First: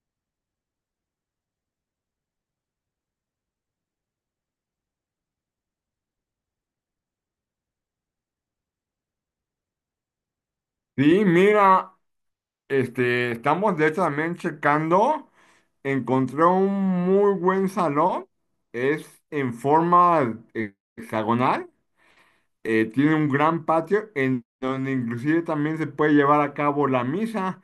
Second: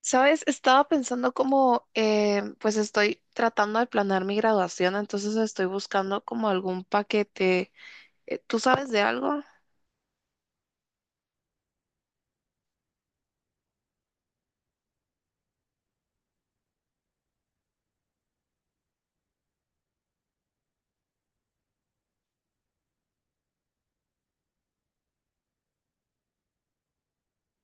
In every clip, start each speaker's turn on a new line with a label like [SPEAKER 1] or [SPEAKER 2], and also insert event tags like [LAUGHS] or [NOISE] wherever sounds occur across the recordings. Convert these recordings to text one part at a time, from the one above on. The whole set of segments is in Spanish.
[SPEAKER 1] Sabes, estaba pensando como, pues estoy tratando de planear mi graduación, entonces estoy buscando como algún paquete. ¿Tú sabes de algo?
[SPEAKER 2] Sí, mira, estamos de hecho también checando. Encontré un muy buen salón. Es en forma hexagonal. Tiene un gran patio en donde inclusive también se puede llevar a cabo la misa.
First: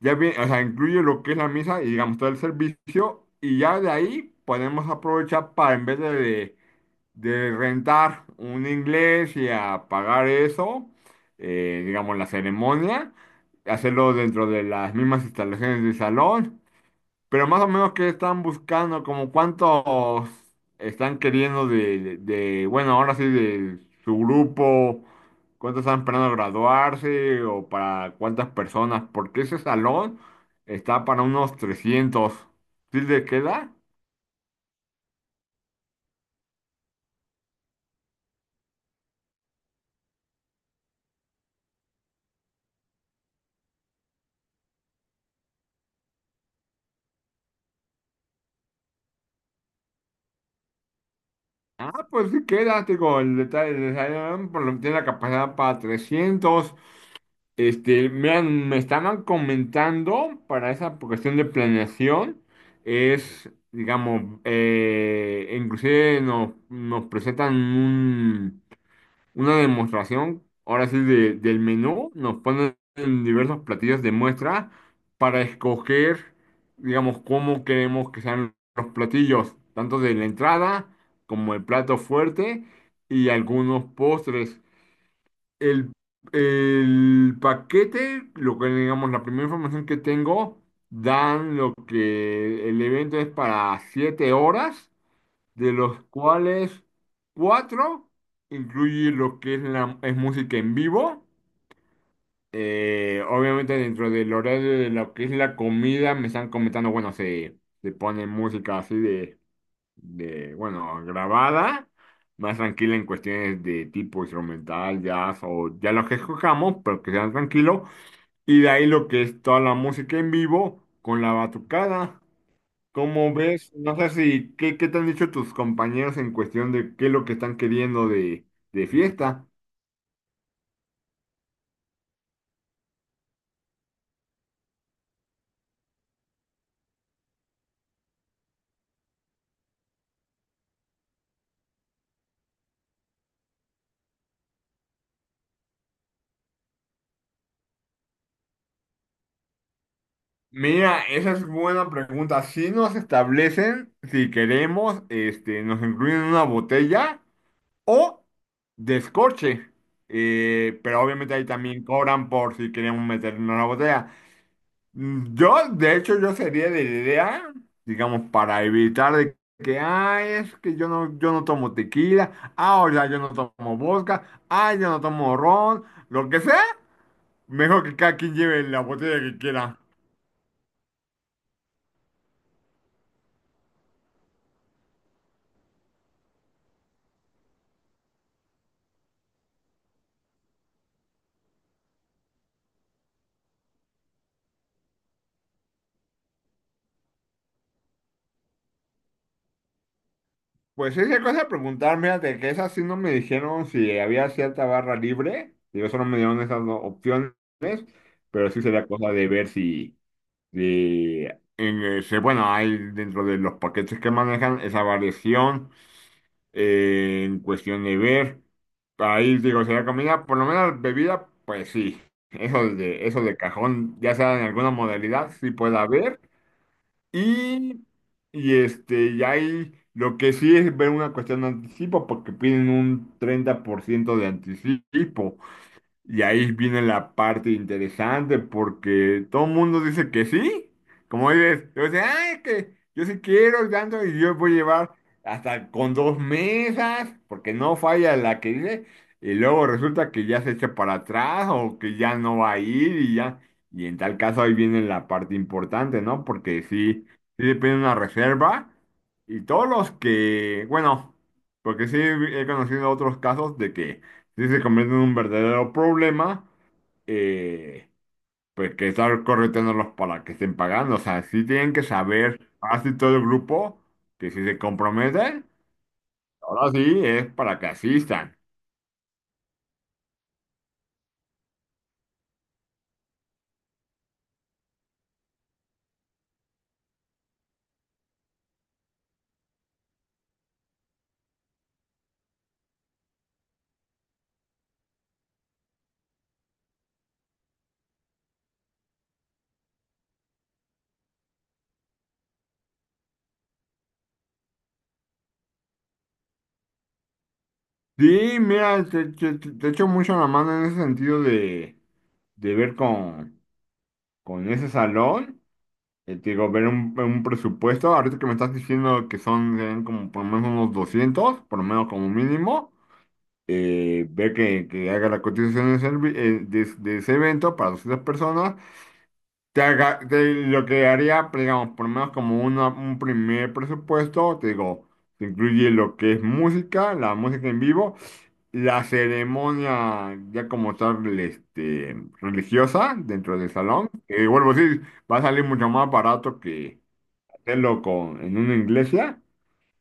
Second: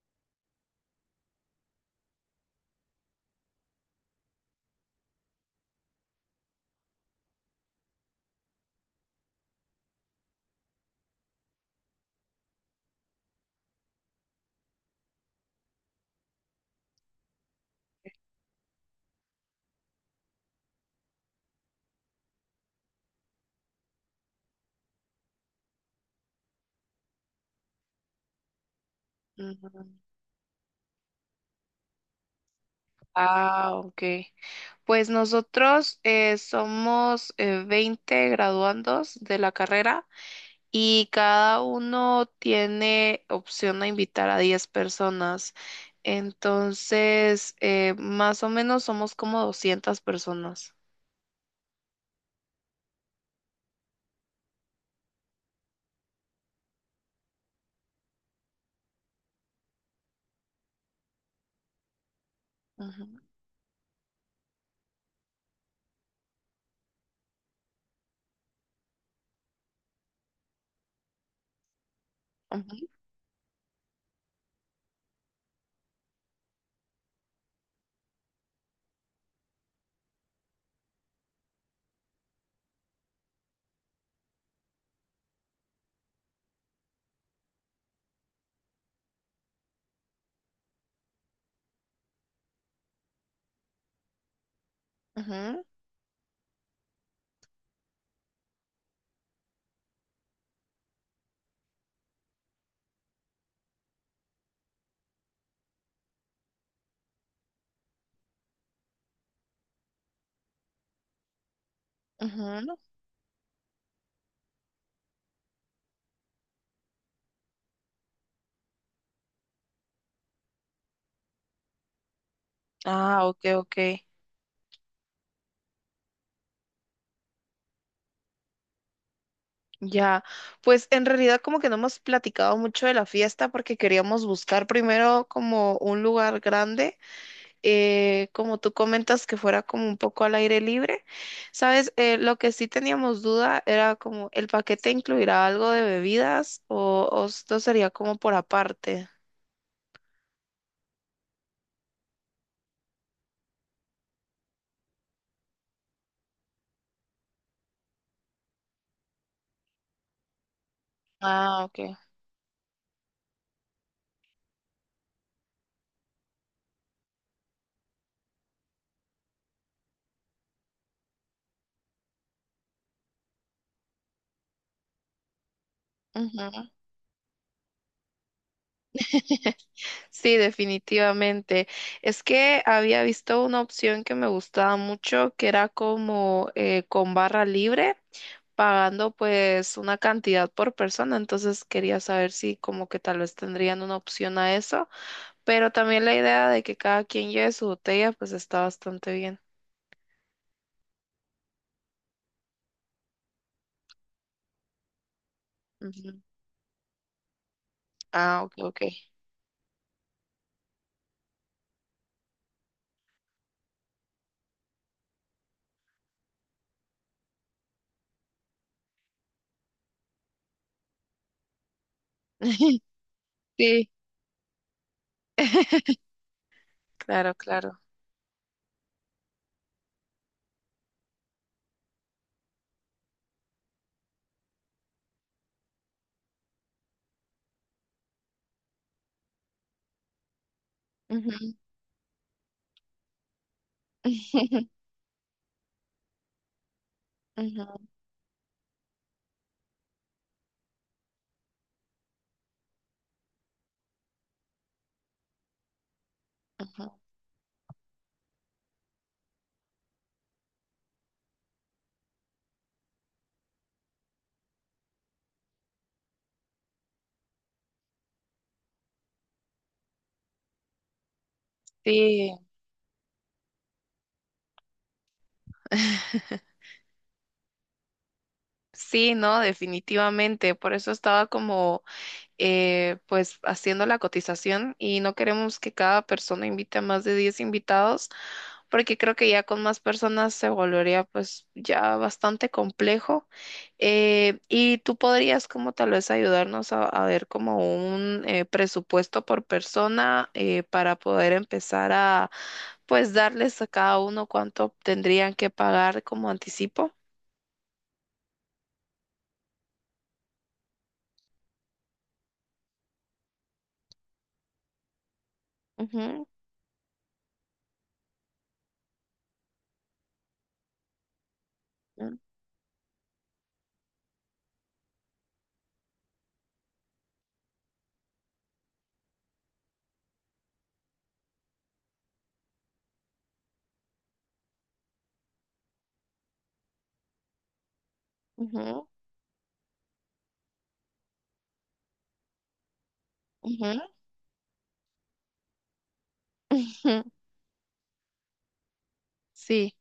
[SPEAKER 2] Ya bien, o sea, incluye lo que es la misa y digamos todo el servicio. Y ya de ahí podemos aprovechar para en vez de rentar un inglés y a pagar eso, digamos, la ceremonia, hacerlo dentro de las mismas instalaciones del salón, pero más o menos qué están buscando, como cuántos están queriendo bueno, ahora sí, de su grupo, cuántos están esperando graduarse o para cuántas personas, porque ese
[SPEAKER 1] Ujú.
[SPEAKER 2] salón está para unos 300. ¿Sí le
[SPEAKER 1] Ah,
[SPEAKER 2] queda?
[SPEAKER 1] ok. Pues nosotros somos 20 graduandos de la carrera y cada uno tiene opción a invitar a 10 personas. Entonces, más o menos somos como 200 personas.
[SPEAKER 2] Ah, pues sí, quédate con el detalle de Zion, por lo que tiene la capacidad para 300. Me estaban comentando para esa cuestión de planeación,
[SPEAKER 1] Ujú,
[SPEAKER 2] es, digamos, inclusive nos presentan una demostración, ahora sí, del menú, nos ponen
[SPEAKER 1] ujú,
[SPEAKER 2] diversos platillos de muestra para escoger, digamos, cómo queremos que sean los platillos, tanto de la entrada como el plato fuerte y algunos postres. El, el paquete, lo que digamos, la primera información que tengo, dan lo que el evento es para 7 horas,
[SPEAKER 1] ujú.
[SPEAKER 2] de los cuales cuatro incluye lo que es música en vivo. Obviamente dentro del horario de lo que es la comida me están comentando, bueno, se pone música así bueno, grabada, más
[SPEAKER 1] Ujú.
[SPEAKER 2] tranquila en cuestiones de tipo instrumental, jazz o ya lo que escojamos, pero que sean tranquilos. Y de ahí lo que es toda la música en vivo con la batucada.
[SPEAKER 1] Ah,
[SPEAKER 2] Cómo
[SPEAKER 1] ok,
[SPEAKER 2] ves,
[SPEAKER 1] ok.
[SPEAKER 2] no sé si, qué te han dicho tus compañeros en cuestión de qué es lo que están queriendo de fiesta?
[SPEAKER 1] Ya, pues en realidad como que no hemos platicado mucho de la fiesta porque queríamos buscar primero como un lugar grande, como tú comentas que fuera como un poco al aire libre. Sabes, lo que sí teníamos duda era como el paquete incluirá algo de bebidas o esto sería como por aparte.
[SPEAKER 2] Mira, esa es buena pregunta. Si nos establecen, si queremos, nos incluyen una botella o descorche. Pero obviamente ahí
[SPEAKER 1] Ah,
[SPEAKER 2] también
[SPEAKER 1] ok.
[SPEAKER 2] cobran por si queremos meter una botella. Yo, de hecho, yo sería de la idea, digamos, para evitar de que, ay, es que yo no tomo tequila, ah, o sea, yo no tomo vodka, ah, yo no tomo ron, lo que sea,
[SPEAKER 1] Ujú.
[SPEAKER 2] mejor que cada quien lleve la botella que
[SPEAKER 1] [LAUGHS]
[SPEAKER 2] quiera.
[SPEAKER 1] Sí, definitivamente. Es que había visto una opción que me gustaba mucho, que era como con barra libre, pagando pues una cantidad por persona. Entonces quería saber si como que tal vez tendrían una opción a eso, pero también la idea de que cada quien lleve su botella pues está bastante bien.
[SPEAKER 2] Pues esa cosa de preguntar, fíjate, que esas sí no me dijeron si había cierta barra libre, yo solo me
[SPEAKER 1] Ujú.
[SPEAKER 2] dieron esas dos opciones,
[SPEAKER 1] Ah,
[SPEAKER 2] pero
[SPEAKER 1] ok,
[SPEAKER 2] sí
[SPEAKER 1] ok.
[SPEAKER 2] sería cosa de ver si en, bueno, hay dentro de los paquetes que manejan esa variación. En cuestión de ver, ahí digo, sería comida, por lo menos bebida, pues sí,
[SPEAKER 1] [LAUGHS]
[SPEAKER 2] eso de
[SPEAKER 1] Sí,
[SPEAKER 2] cajón, ya sea en alguna modalidad, sí
[SPEAKER 1] [LAUGHS]
[SPEAKER 2] puede haber.
[SPEAKER 1] claro, claro.
[SPEAKER 2] Y, y y ahí lo que sí es ver una cuestión de anticipo, porque piden un 30% de anticipo. Y ahí viene la parte interesante, porque todo el mundo dice que sí. Como
[SPEAKER 1] Ujú.
[SPEAKER 2] dices, yo dice, ay, es que yo sí quiero y tanto, y yo voy a
[SPEAKER 1] [LAUGHS]
[SPEAKER 2] llevar hasta con dos mesas, porque
[SPEAKER 1] Ujú,
[SPEAKER 2] no falla la que dice, y luego resulta que ya se echa para atrás o que ya no va a ir y ya. Y en tal caso ahí viene la parte importante, ¿no? Porque
[SPEAKER 1] ujú.
[SPEAKER 2] sí, sí depende de una reserva. Y todos los que, bueno, porque sí he conocido otros casos de que sí se convierte en un verdadero problema, eh, pues que estar correteándolos para que estén pagando. O sea, sí tienen que
[SPEAKER 1] Sí.
[SPEAKER 2] saber, así todo el grupo, que si se comprometen,
[SPEAKER 1] [LAUGHS]
[SPEAKER 2] ahora sí es para que asistan.
[SPEAKER 1] Sí, no, definitivamente. Por eso estaba como, pues, haciendo la cotización y no queremos que cada persona invite a más de 10 invitados, porque creo que ya con más personas se volvería, pues, ya bastante complejo. Y tú podrías, como tal vez, ayudarnos a ver como un presupuesto por persona para poder empezar pues, darles a cada uno cuánto tendrían que pagar como anticipo.
[SPEAKER 2] Sí, mira, te echo mucho la mano en ese sentido de ver con ese salón.
[SPEAKER 1] Ujú,
[SPEAKER 2] Te digo, ver un presupuesto. Ahorita que me estás diciendo que serían como por lo menos unos 200 por lo menos como
[SPEAKER 1] ujú,
[SPEAKER 2] mínimo. Ver que haga la cotización de ese evento para 200 personas, lo que haría, pues, digamos, por lo menos como un primer presupuesto, te digo, te incluye lo que es música, la música en vivo, la
[SPEAKER 1] ujú.
[SPEAKER 2] ceremonia ya como tal religiosa dentro del
[SPEAKER 1] Ujú,
[SPEAKER 2] salón, que vuelvo a decir, va a salir mucho más barato que
[SPEAKER 1] ujú,
[SPEAKER 2] hacerlo en una iglesia.
[SPEAKER 1] Sí,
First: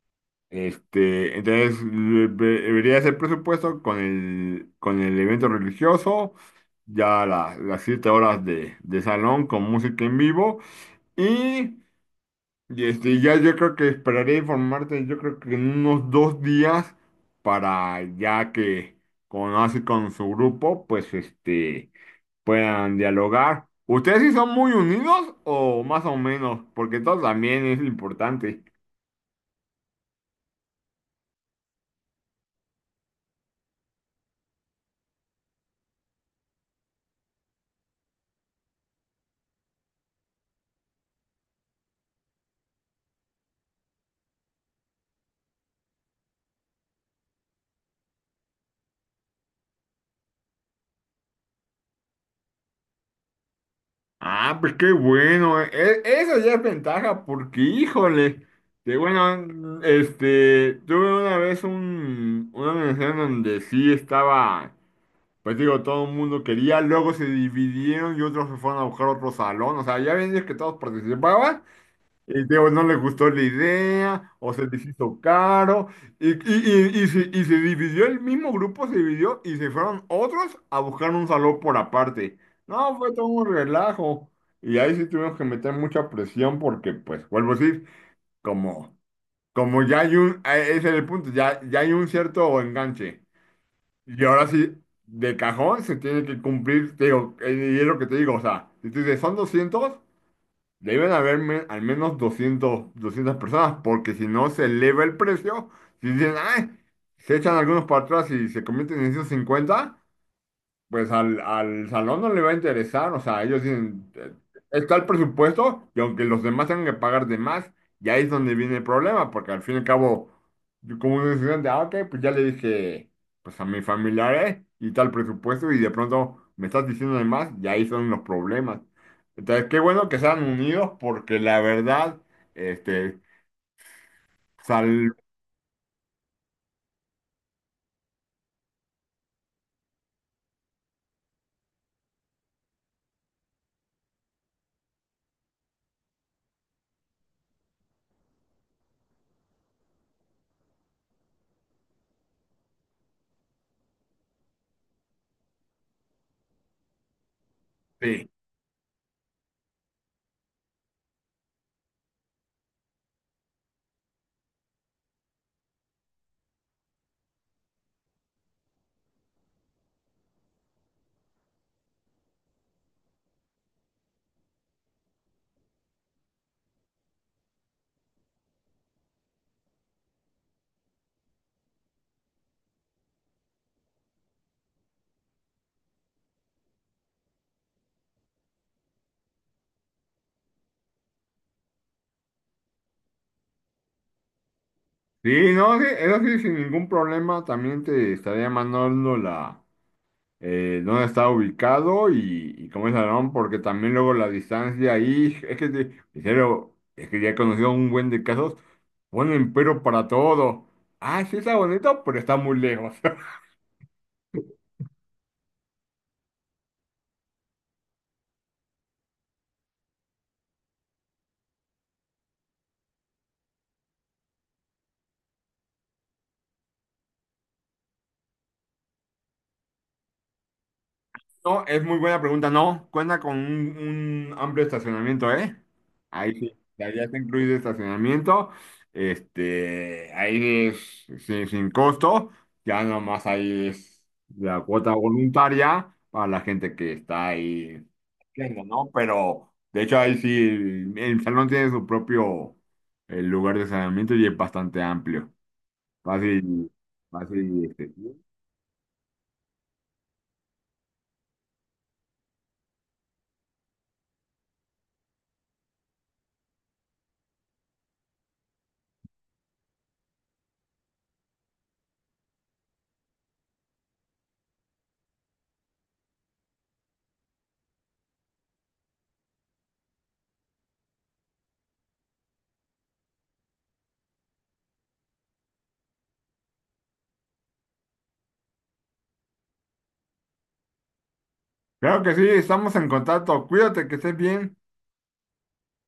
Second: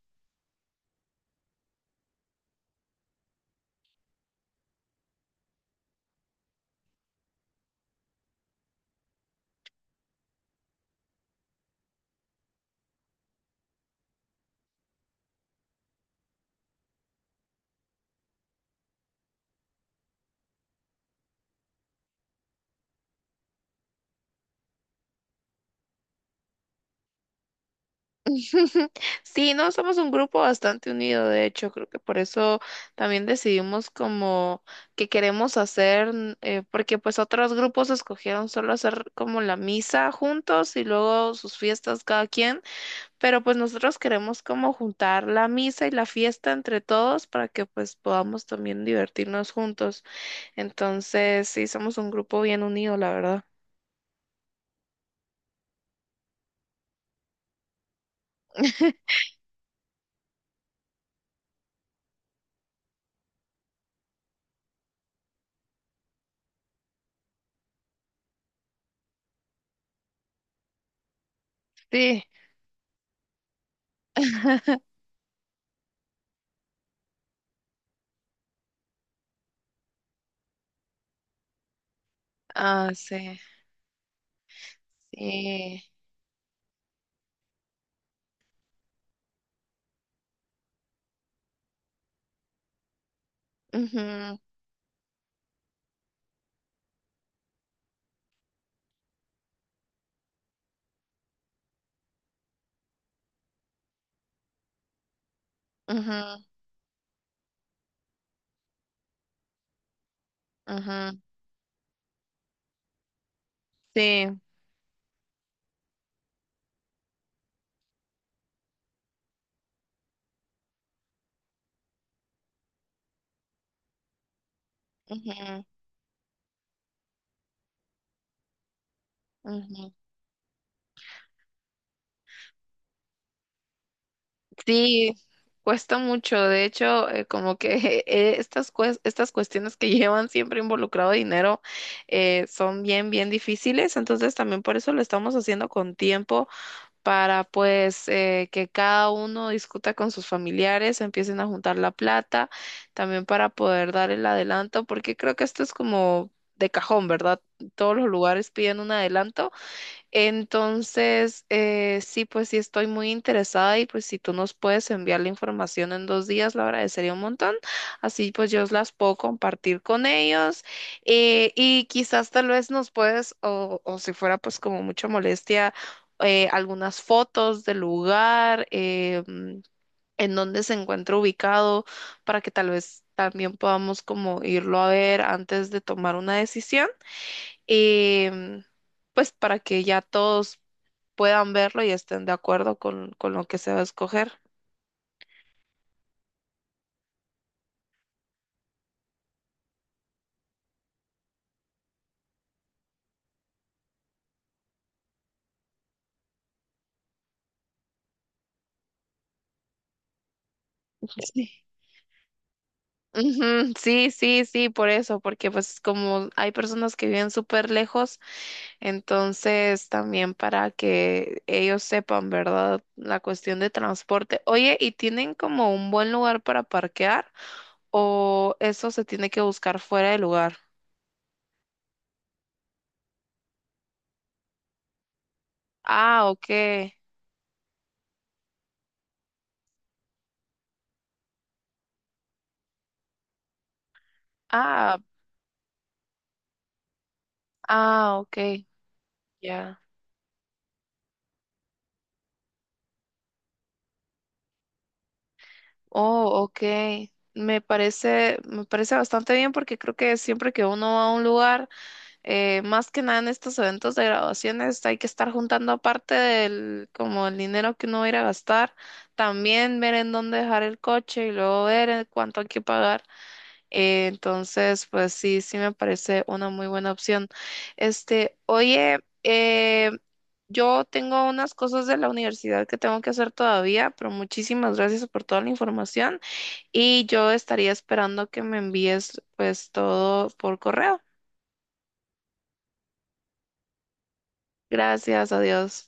[SPEAKER 2] Entonces debería ser presupuesto con el evento religioso, ya las 7 horas de salón con música en vivo y, ya yo creo que esperaré informarte, yo creo que en unos 2 días para ya que con así con su grupo, pues puedan dialogar. ¿Ustedes sí son muy unidos o más o menos? Porque todo también es importante.
[SPEAKER 1] [LAUGHS] sí, no, somos un grupo bastante unido, de hecho, creo que por eso también decidimos como que queremos hacer, porque pues otros grupos escogieron solo hacer como la misa juntos y luego sus fiestas cada quien, pero pues nosotros queremos como juntar la misa y la fiesta entre todos para que pues podamos también divertirnos juntos. Entonces, sí, somos un grupo bien unido, la verdad.
[SPEAKER 2] Ah, pues qué bueno. Eso ya es ventaja porque, híjole, que bueno, tuve una vez una universidad en donde sí estaba, pues digo, todo el mundo quería, luego se dividieron y otros se fueron a buscar otro salón, o sea, ya ven es que todos participaban,
[SPEAKER 1] Sí,
[SPEAKER 2] y digo, no le gustó la idea, o se les hizo caro, y se dividió el mismo grupo, se dividió y se fueron otros a buscar un salón por aparte.
[SPEAKER 1] ah,
[SPEAKER 2] No, fue todo
[SPEAKER 1] sí,
[SPEAKER 2] un relajo. Y ahí sí tuvimos que meter
[SPEAKER 1] sí.
[SPEAKER 2] mucha presión porque, pues, vuelvo a decir, como, como ya hay ese es el punto, ya hay un cierto enganche. Y
[SPEAKER 1] Ujú,
[SPEAKER 2] ahora sí, de cajón se tiene que cumplir, te digo, y es lo que te digo, o sea, si tú dices, son 200. Deben haber al menos 200, 200 personas, porque si no se eleva el precio, si dicen,
[SPEAKER 1] ujú,
[SPEAKER 2] ay, se echan algunos para atrás y se convierten en 150. Pues
[SPEAKER 1] ujú,
[SPEAKER 2] al salón no le va a interesar, o sea, ellos dicen,
[SPEAKER 1] Sí,
[SPEAKER 2] está el presupuesto y aunque los demás tengan que pagar de más, y ahí es donde viene el problema, porque al fin y al cabo, yo como un estudiante, ah, ok, pues ya le dije, pues a mis familiares y tal
[SPEAKER 1] ujú,
[SPEAKER 2] presupuesto y de pronto me estás diciendo de más, y ahí son los problemas. Entonces, qué
[SPEAKER 1] ujú.
[SPEAKER 2] bueno que sean unidos porque la verdad, este,
[SPEAKER 1] Sí,
[SPEAKER 2] sal,
[SPEAKER 1] cuesta mucho. De hecho, como que [LAUGHS] estas, estas cuestiones que [LAUGHS] llevan siempre involucrado dinero son bien difíciles. Entonces, también por eso lo estamos haciendo con tiempo para pues que cada uno discuta con sus familiares, empiecen a juntar la plata, también para poder dar el adelanto, porque creo que esto es como de cajón, ¿verdad? Todos los
[SPEAKER 2] sí,
[SPEAKER 1] lugares piden un adelanto. Entonces, sí, pues sí estoy muy interesada y pues si tú nos puedes enviar la información en 2 días, lo agradecería un montón. Así pues yo las puedo compartir con ellos y quizás tal vez nos puedes, o si fuera pues como mucha molestia, algunas fotos del lugar, en donde se encuentra ubicado, para que tal vez también podamos como irlo a ver antes de tomar una decisión. Em, pues para que ya todos puedan verlo y estén de acuerdo con lo que se va a escoger.
[SPEAKER 2] sí, no, sí, eso sí, sin ningún problema, también te estaría mandando dónde está ubicado y cómo es el salón, porque también luego la distancia ahí, [LAUGHS] es que, en serio, es que ya he conocido un buen de casos, ponen pero para todo. Ah, sí está
[SPEAKER 1] Sí.
[SPEAKER 2] bonito, pero está muy lejos.
[SPEAKER 1] Ujú, sí, sí, sí, por eso, porque pues como hay personas que viven súper lejos, entonces también para que ellos sepan, ¿verdad? La cuestión de transporte. Oye, ¿y tienen como un buen lugar para parquear o eso se tiene que buscar fuera del lugar?
[SPEAKER 2] No, es muy buena pregunta. No, cuenta con un amplio estacionamiento, ¿eh?
[SPEAKER 1] Ah,
[SPEAKER 2] Ahí sí,
[SPEAKER 1] ok.
[SPEAKER 2] ya está incluido estacionamiento. Ahí es sin costo. Ya nomás ahí es la cuota
[SPEAKER 1] Ah,
[SPEAKER 2] voluntaria para la gente que está ahí,
[SPEAKER 1] ah, ok.
[SPEAKER 2] haciendo, ¿no? Pero
[SPEAKER 1] Ya.
[SPEAKER 2] de hecho ahí sí, el salón tiene su propio lugar de estacionamiento y es bastante amplio.
[SPEAKER 1] Oh, ok.
[SPEAKER 2] Fácil, fácil.
[SPEAKER 1] Me parece bastante bien porque creo que siempre que uno va a un lugar, más que nada en estos eventos de graduaciones, hay que estar juntando aparte del, como el dinero que uno va a ir a gastar, también ver en dónde dejar el coche y luego ver en cuánto hay que pagar. Entonces, pues sí, sí me parece una muy buena opción. Este, oye, yo tengo unas cosas de la universidad que tengo que hacer todavía, pero muchísimas gracias por toda la información y yo estaría esperando que me envíes pues todo por correo.
[SPEAKER 2] Claro que sí, estamos en contacto. Cuídate, que estés bien.
[SPEAKER 1] Gracias, adiós.